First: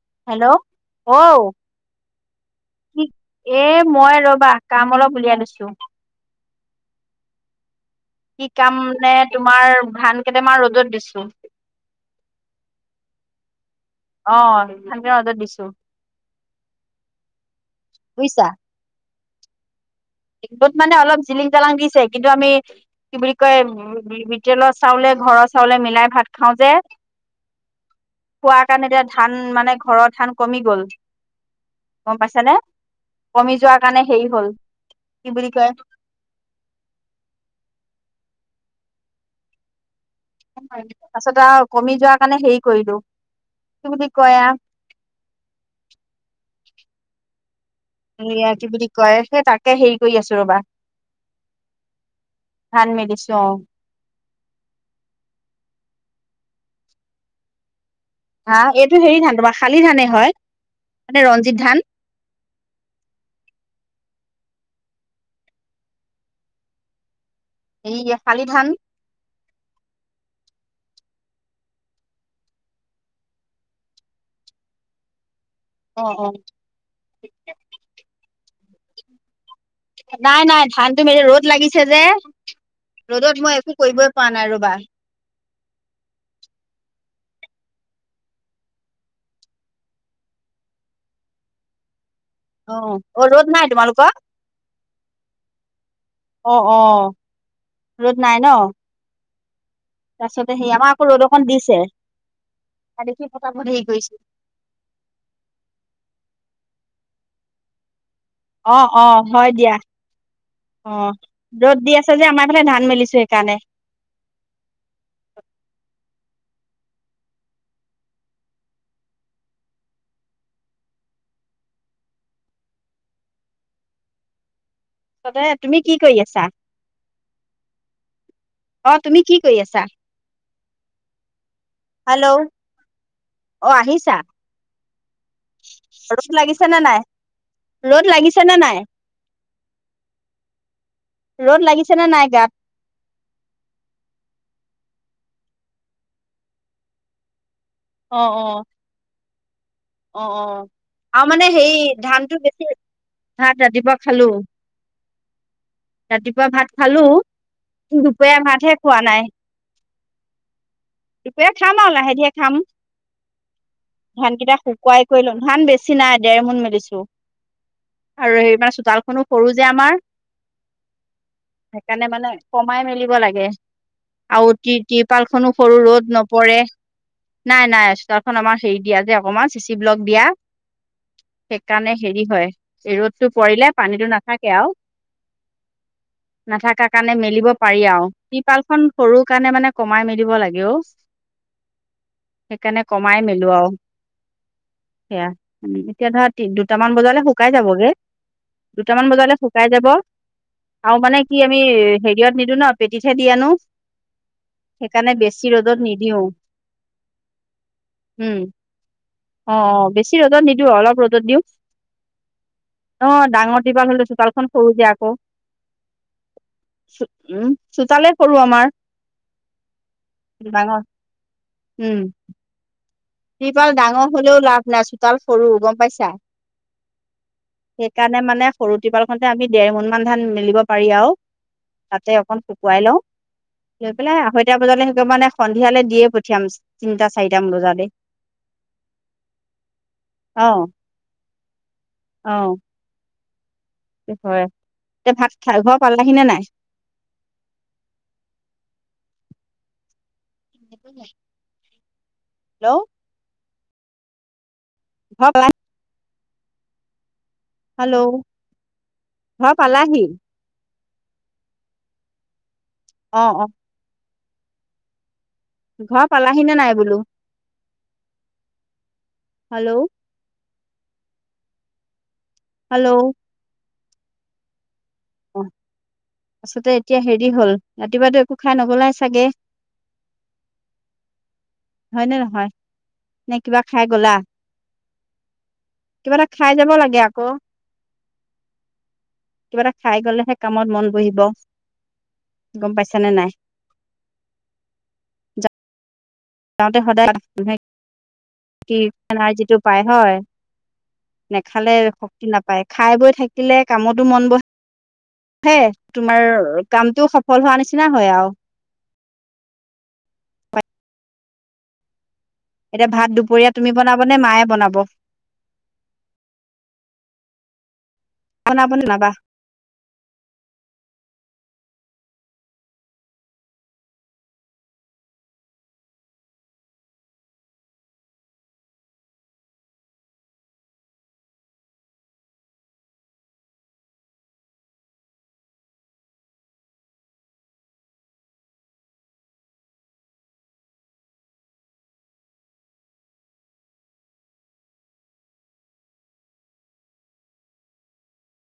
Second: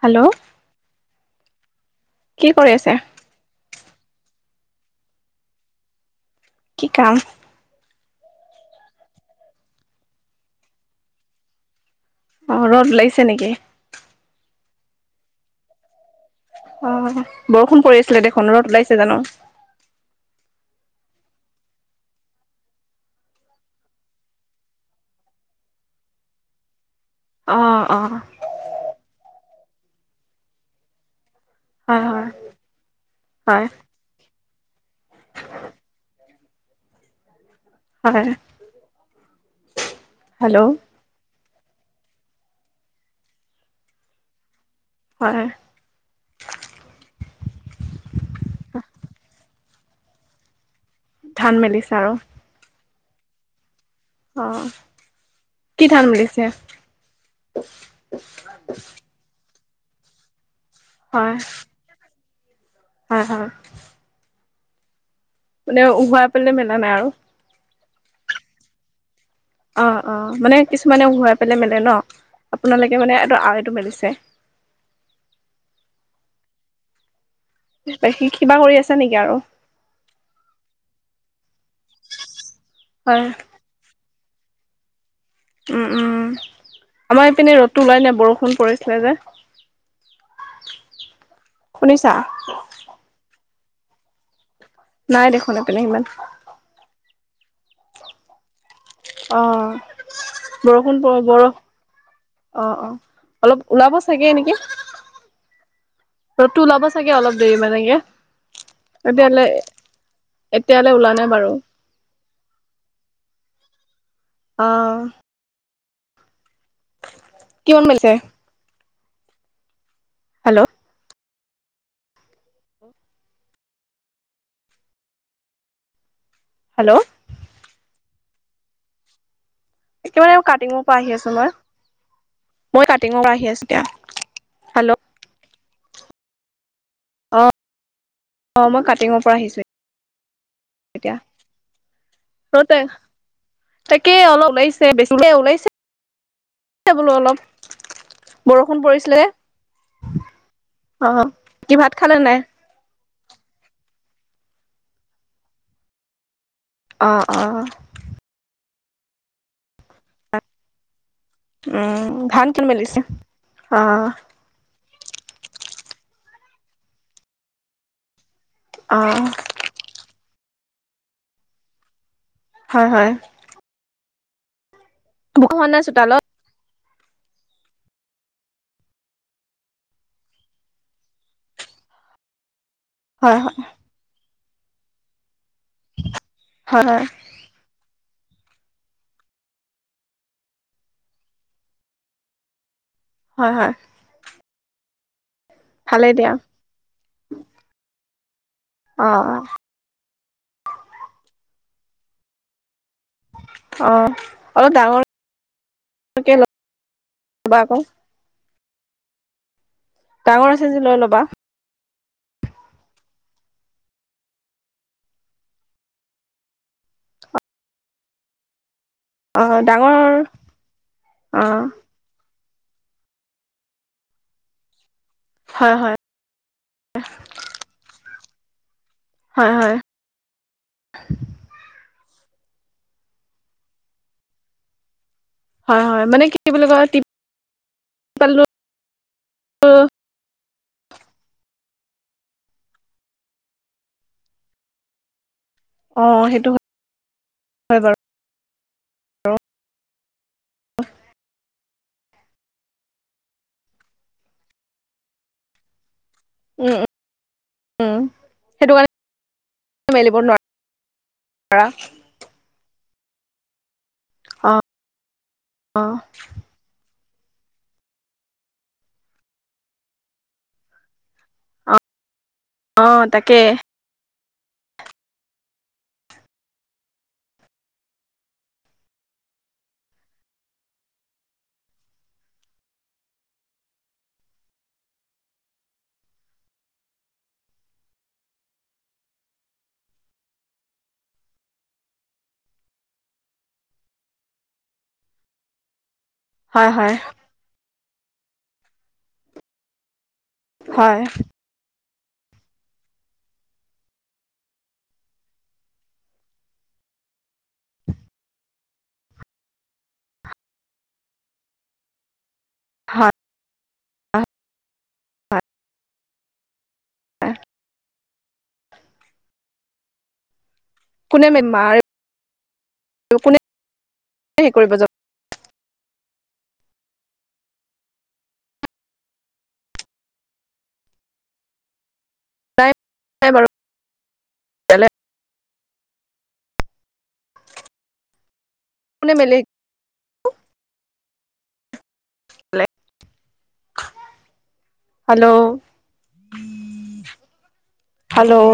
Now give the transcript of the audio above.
Hello. ঔ কি কৰি আছে কি এ মই ৰ'বা কাম অলপ উলিয়াই লৈছিলোঁ। কি কাম? কি কাম মানে তোমাৰ ধান কেইটামান ৰ'দত দিছোঁ। অ' ৰ'দ ওলাইছে নেকি? অ' সেইখনকে ৰ'দত দিছো। অ' বৰষুণ পৰি আছিলে বুজিছা দেখোন, ৰ'দ ওলাইছে জানো? মানে অলপ জিলিং জালাং দিছে। কিন্তু আমি কি বুলি কয়, উম বিপিএলৰ চাউলে ঘৰৰ চাউলে মিলাই ভাত খাওঁ যে অ অ খোৱা কাৰণে এতিয়া ধান মানে, ঘৰৰ ধান কমি গ'ল। হয় গম হয় পাইছা নে কমি হয় যোৱাৰ কাৰণে হেৰি হ'ল। কি বুলি কয়? হয়। হেল্ল' তাছত আৰু কমি যোৱাৰ কাৰণে হেৰি কৰিলো, কি বুলি কয় আ হয়। [unintelligible] কি বুলি কয় সেই তাকে হেৰি কৰি আছো ৰবা। ধান মেলিছে আৰু। ধান মেলিচিছো অ' [unintelligible] অ [unintelligible] কি ধান মেলিছে? আহ এইটো হেৰি ধান তোমাৰ শালি ধানে হয় । মানে হয় ৰঞ্জিত ধান হয় হয়। মানে উহাই পেলে মেলা নাই আৰু এই [unintelligible] শালি ধান অ' অ' মানে কিছুমানে ঘৰাই পেলাই মেলে ন? আপোনালোকে মানে এইটো আইটো মেলিছে। অ'-অ' [inaudible] [unintelligible] সি কিবা কৰি আছা নেকি আৰু। নাই-নাই ধানটো মেলি ৰ'দ লাগিছে যে। হয় ৰ'দত মই একো কৰিব [unintelligible] পোৱা নাই ৰবা। উম-উম আমাৰ ইপিনে ৰদটো ওলাই নাই। বৰষুণ পৰিছিলে যে। শুনিছা? অ' ৰ'দ নাই তোমালোকৰ? নাই দেখোন এপিনে সিমান। অ অ ৰ'দ নাই ন? অ' তাৰপিছতে সি আমাৰ বৰষুণ আকৌ প ৰ'দ বৰ অকন দিছে। অ' অ' দেখি অলপ ফটাফট হেৰি ওলাব কৰিছো চাগে নেকি! ৰ'দটো ওলাব। চাগে অলপ দেৰি মানে কে। অ'-অ' হয় দিয়া। এতিয়ালৈ ওলা অ' নাই বাৰু ৰ'দ দি আছে যে আমাৰ ফালে ধান মেলিছো সেইকাৰণে। আহ কিমান মেলিছে? হেল্ল' তাতে তুমি কি কৰি আছা? হেল্ল' অ' তুমি কি? কৰি আছা একেবাৰে কাটিঙৰ পৰা আহি আছো মই। হেল্ল' মই কাটিঙৰ পৰা আহি অ আছো দিয়া। আহিছা হেল্ল' ৰদ লাগিছে নে নাই। অ ৰ'দ লাগিছে নে অ মই নাই? কাটিঙৰ পৰা আহিছো এতিয়া ৰ'দ লাগিছে নে নাই গাত ৰতে তাকে অলপ ওলাইছ। [unintelligible] ওলাইছে এ বোলো অলপ অ অ বৰষুণ পৰিছিলে। অ' অ' আউ অ মানে সেই কি ভাত খালে ধানটো নাই বেছি। ভাত ৰাতিপুৱা খালো। ৰাতিপুৱা [unintelligible] ৰাতিপুৱা ভাত খালো। অ অ দুপৰীয়া ভাতহে খোৱা নাই। [unintelligible] খাম আৰু উম লাহে ধিৰে ধান খাম কিমান মেলিছে অ ধানকেইটা খু [unintelligible] কুুৱাই কৰি লন বেছি নাই দেৰ মন মেলিছো। আৰু সে মানে অ চোতালখনো সৰু যে আমাৰ, সেইকাৰণে মানে কমাই হয় হয় মেলিব লাগে আৰু তি-তিৰপালখনো বোকা হোৱা সৰু নাই ৰ'দ চোতালত নপৰে। নাই-নাই চোতালখন আমাৰ হেৰি দিয়া যে অকণমান [unintelligible] তিব্লক দিয়া সেইকাৰণে হেৰি হয় ৰ'দটো হয় হয় পৰিলে পানীটো নাথাকে। কে আও হয় নাথাকা হয় কাণে মেলিব পাৰি আউ ট্ৰিপালখন সৰু কাৰণে মানে কমাই মেলিব লাগে অ সেইকাৰণে কমাই মিলো হয় হয় আৰু সেয়া। এতিয়া ভালেই দিয়া ধৰা দুটামান বজালে শুকাই যাবগে দুটামান অ বজালে শুকাই যাব আৰু মানে কি আমি হেৰিয়ত নিদো ন। পেটিত হে দি আনো অ অলপ ডাঙৰকে সেইকাৰণে বেছি ৰ'দত নিদিওঁ। থবা ক অ অ বেছি ৰ'দত নিদিওঁ যে লৈ অলপ ৰ'দত ল'বা দিওঁ অ ডাঙৰ তিপাল হ'লে চোতালখন সৰু যে আকৌ উম চোতালে সৰু আমাৰ। অ ডাঙৰ ডাঙৰ অ উম! তিপাল ডাঙৰ হলেও লাভ নাই চোতাল সৰু গম হয় হয় পাইছা সেইকা কানে মানে সৰুটিপালখনতে আমি হয় দেৰ হয় মোন মান ধান মেলিব পাৰি আৰু তাতে অকণ শুকুৱাই লওঁ লৈ পেলাই আঢ়ৈটা বজালে সেটো মানে হয় সন্ধিয়ালৈ হয় দিয়ে মানে কি পঠিয়াম বুলি কয় তিনটা চাৰিটামান বজালে টিপালো অঁ অহ এটো হয় এতিয়া ভাত খাই ঘৰ অ পালাহি নে নাই? সেইটো হয় বাৰু উম হেল্ল' [unintelligible] উম উম হেল্ল' সেইটো কাৰণে ঘৰ পালাহি মেলিব [unintelligible] অ অ অ অ ঘৰ পালাহি নে নাই বোলো? হেল্ল' [unintelligible] অ হেল্ল' তাকে অ আছতে এতিয়া হেৰি হল ৰাতিপুৱাতো একো খাই নগলাই চাগে হয়নে নহয় নে কিবা খাই গলা কিবা এটা খাই যাব লাগে আকৌ কিবা এটা খাই গলেহে কামত মন বহিব। গম পাইছা নে নাই? হয় যাওঁতে হয় সদায় মানুহে কি যিটো পায় হয় হয় নেখালে শক্তি নাপায় খাই বৈ থাকিলে কামতো মন বহে। হে তোমাৰ কামটো সফল হোৱা নিচিনা হয় আৰু। এতিয়া ভাত দুপৰীয়া তুমি বনাব নে মায়ে বনাব হয়। [unintelligible] বনাব বা নাবা [unintelligible] কোনে বেমাৰ কোনে কৰিব য [unintelligible] হয় বাৰু ইয়ালে কোনে মেলে হেল্ল' হেল্ল'